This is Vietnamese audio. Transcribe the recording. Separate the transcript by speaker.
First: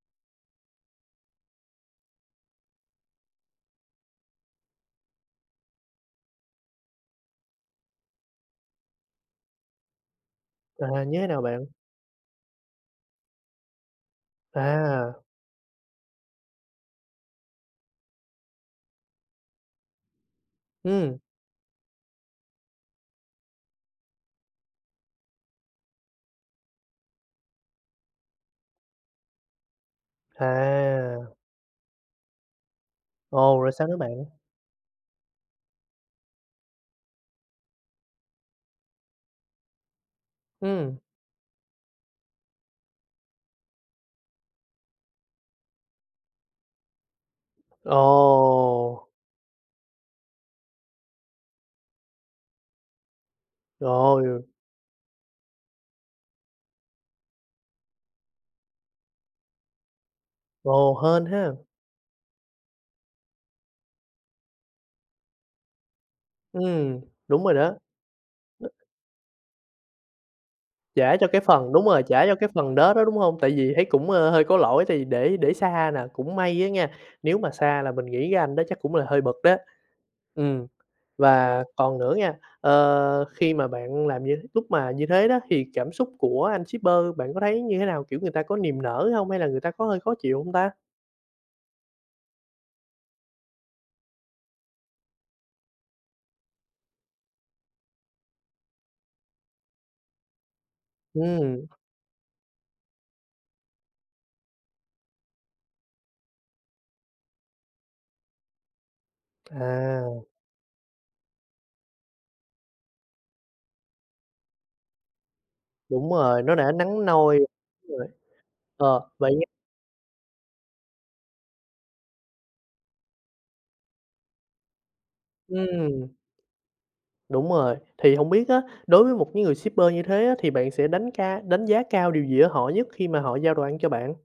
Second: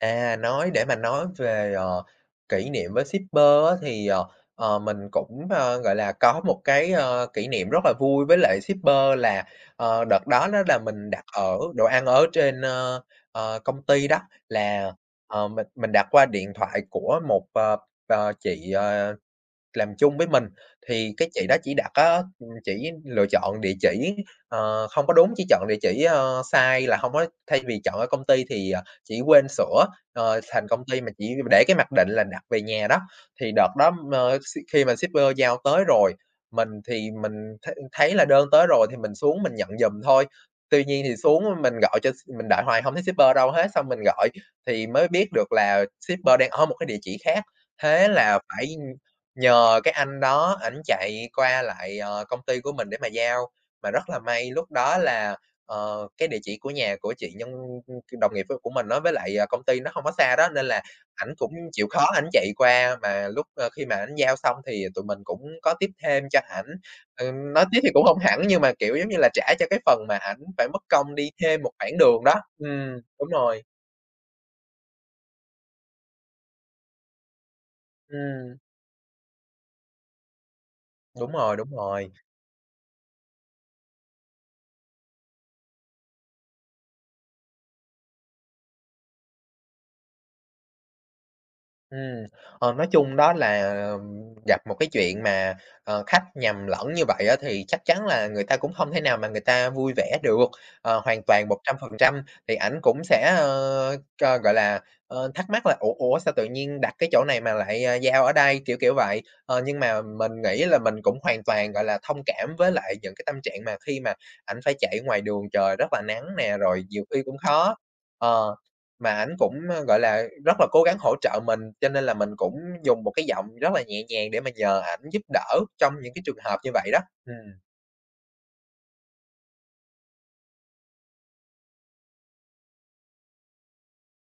Speaker 1: À, nói để mà nói về, ờ, kỉ niệm với shipper á thì, ờ, ờ, mình cũng, a, gọi là, có một cái, a, kỉ niệm rất là vui với lại shipper là, ờ, đợt đó đó là
Speaker 2: À,
Speaker 1: mình
Speaker 2: như
Speaker 1: đặt
Speaker 2: thế nào
Speaker 1: ở
Speaker 2: bạn?
Speaker 1: đồ ăn ở trên, ơ, ờ, công ty đó là,
Speaker 2: À!
Speaker 1: ờ, mình mình đặt qua điện thoại của một, ờ, ờ, chị, ờ, làm chung với mình. Thì
Speaker 2: Ưm.
Speaker 1: cái chị đó chỉ đặt á, ừm, chỉ lựa chọn địa chỉ, ờ, không có đúng, chỉ chọn địa chỉ, ơ, sai là hông có thay vì chọn ở công ty thì, ờ, chỉ quên sửa, ờ, thành công ty mà chỉ
Speaker 2: À!
Speaker 1: để cái mặc định là đặt về nhà đó. Thì
Speaker 2: Ồ,
Speaker 1: đợt
Speaker 2: rồi
Speaker 1: đó,
Speaker 2: sao nữa
Speaker 1: ừm,
Speaker 2: bạn?
Speaker 1: ờ, s khi mà shipper giao tới rồi, mình thì mình thấy thấy là đơn tới rồi thì mình xuống mình nhận giùm thôi, tuy
Speaker 2: Ưm.
Speaker 1: nhiên thì xuống mà mình gọi cho s mình đợi hoài hông thấy shipper đâu hết, xong mình gọi thì mới biết được là shipper đang ở một cái địa chỉ khác. Thế là phải, ưm,
Speaker 2: Ồ!
Speaker 1: nhờ cái anh đó ảnh chạy qua lại, ờ, công ty của mình để mà giao,
Speaker 2: Trời
Speaker 1: mà rất là
Speaker 2: ơi!
Speaker 1: may lúc đó là, ờ, cái địa chỉ của nhà của chị nhân, ưm, ưm, k đồng nghiệp của của mình á với lại, à, công ty nó hông có xa đó nên là
Speaker 2: Ồ, hên
Speaker 1: ảnh cũng
Speaker 2: ha!
Speaker 1: chịu khó ảnh chạy qua. Mà lúc, a, khi mà ảnh giao xong thì tụi mình cũng có tip thêm cho ảnh,
Speaker 2: Ừm, đúng
Speaker 1: ừm,
Speaker 2: rồi
Speaker 1: nói
Speaker 2: đó.
Speaker 1: tip thì cũng hông hẳn nhưng mà, kiểu giống như là, trả cho cái phần mà ảnh phải mất công
Speaker 2: Trả cho
Speaker 1: đi
Speaker 2: cái
Speaker 1: thêm một
Speaker 2: phần đúng
Speaker 1: khoảng
Speaker 2: rồi,
Speaker 1: đường
Speaker 2: trả
Speaker 1: đó,
Speaker 2: cho cái phần đó
Speaker 1: ừm,
Speaker 2: đó, đúng
Speaker 1: đúng
Speaker 2: hông? Tại
Speaker 1: rồi.
Speaker 2: vì thấy cũng, a, hơi có lỗi tại vì để để xa nà. Cũng may á nha, nếu mà xa là mình nghĩ cái anh
Speaker 1: Ừm.
Speaker 2: đó chắc cũng là hơi bực đó. Ừm,
Speaker 1: Đúng rồi,
Speaker 2: và
Speaker 1: đúng
Speaker 2: còn
Speaker 1: rồi.
Speaker 2: nữa nghe, ờ, khi mà bạn làm như lúc mà như thế đó thì cảm xúc của anh shipper bạn có thấy như thế nào, kiểu, người ta có niềm nở hông? Hay là người ta có hơi khó chịu hông ta?
Speaker 1: Ừm, ờ, nói chung đó là, ừm, gặp một cái chuyện mà, ờ, khách nhầm lẫn như vậy á thì chắc chắn là người ta cũng không thể nào mà người ta vui vẻ được, ờ, hoàn toàn một
Speaker 2: Ừm.
Speaker 1: trăm phần trăm. Thì ảnh cũng sẽ, ơ, cho gọi là, ơ, thắc mắc là "ủa, ủa sao tự nhiên đặt cái chỗ này mà lại, à, giao ở đây," kiểu, kiểu vậy. Ờ, nhưng mà
Speaker 2: À.
Speaker 1: mình nghĩ là mình cũng hoàn toàn, gọi là, thông cảm với lại những cái tâm trạng mà khi mà ảnh phải chạy ngoài đường trời rất là
Speaker 2: Đúng
Speaker 1: nắng
Speaker 2: rồi, nó
Speaker 1: nè,
Speaker 2: đã
Speaker 1: rồi nhiều
Speaker 2: nắng
Speaker 1: khi cũng
Speaker 2: nôi.
Speaker 1: khó,
Speaker 2: Đúng rồi.
Speaker 1: ờ,
Speaker 2: Ờ,
Speaker 1: mà ảnh
Speaker 2: vậy ng
Speaker 1: cũng, a, gọi là, rất là cố gắng hỗ trợ mình, cho nên là mình cũng dùng một cái giọng rất là nhẹ nhàng để mà nhờ ảnh giúp đỡ trong
Speaker 2: Ừm.
Speaker 1: những cái trường hợp như vậy đó.
Speaker 2: Đúng
Speaker 1: Ừm.
Speaker 2: rồi, thì hông biết á, đối với một cái người shipper như thế á, thì bạn sẽ đánh cá đánh giá cao điều gì ở họ nhất khi mà họ giao đồ ăn cho bạn?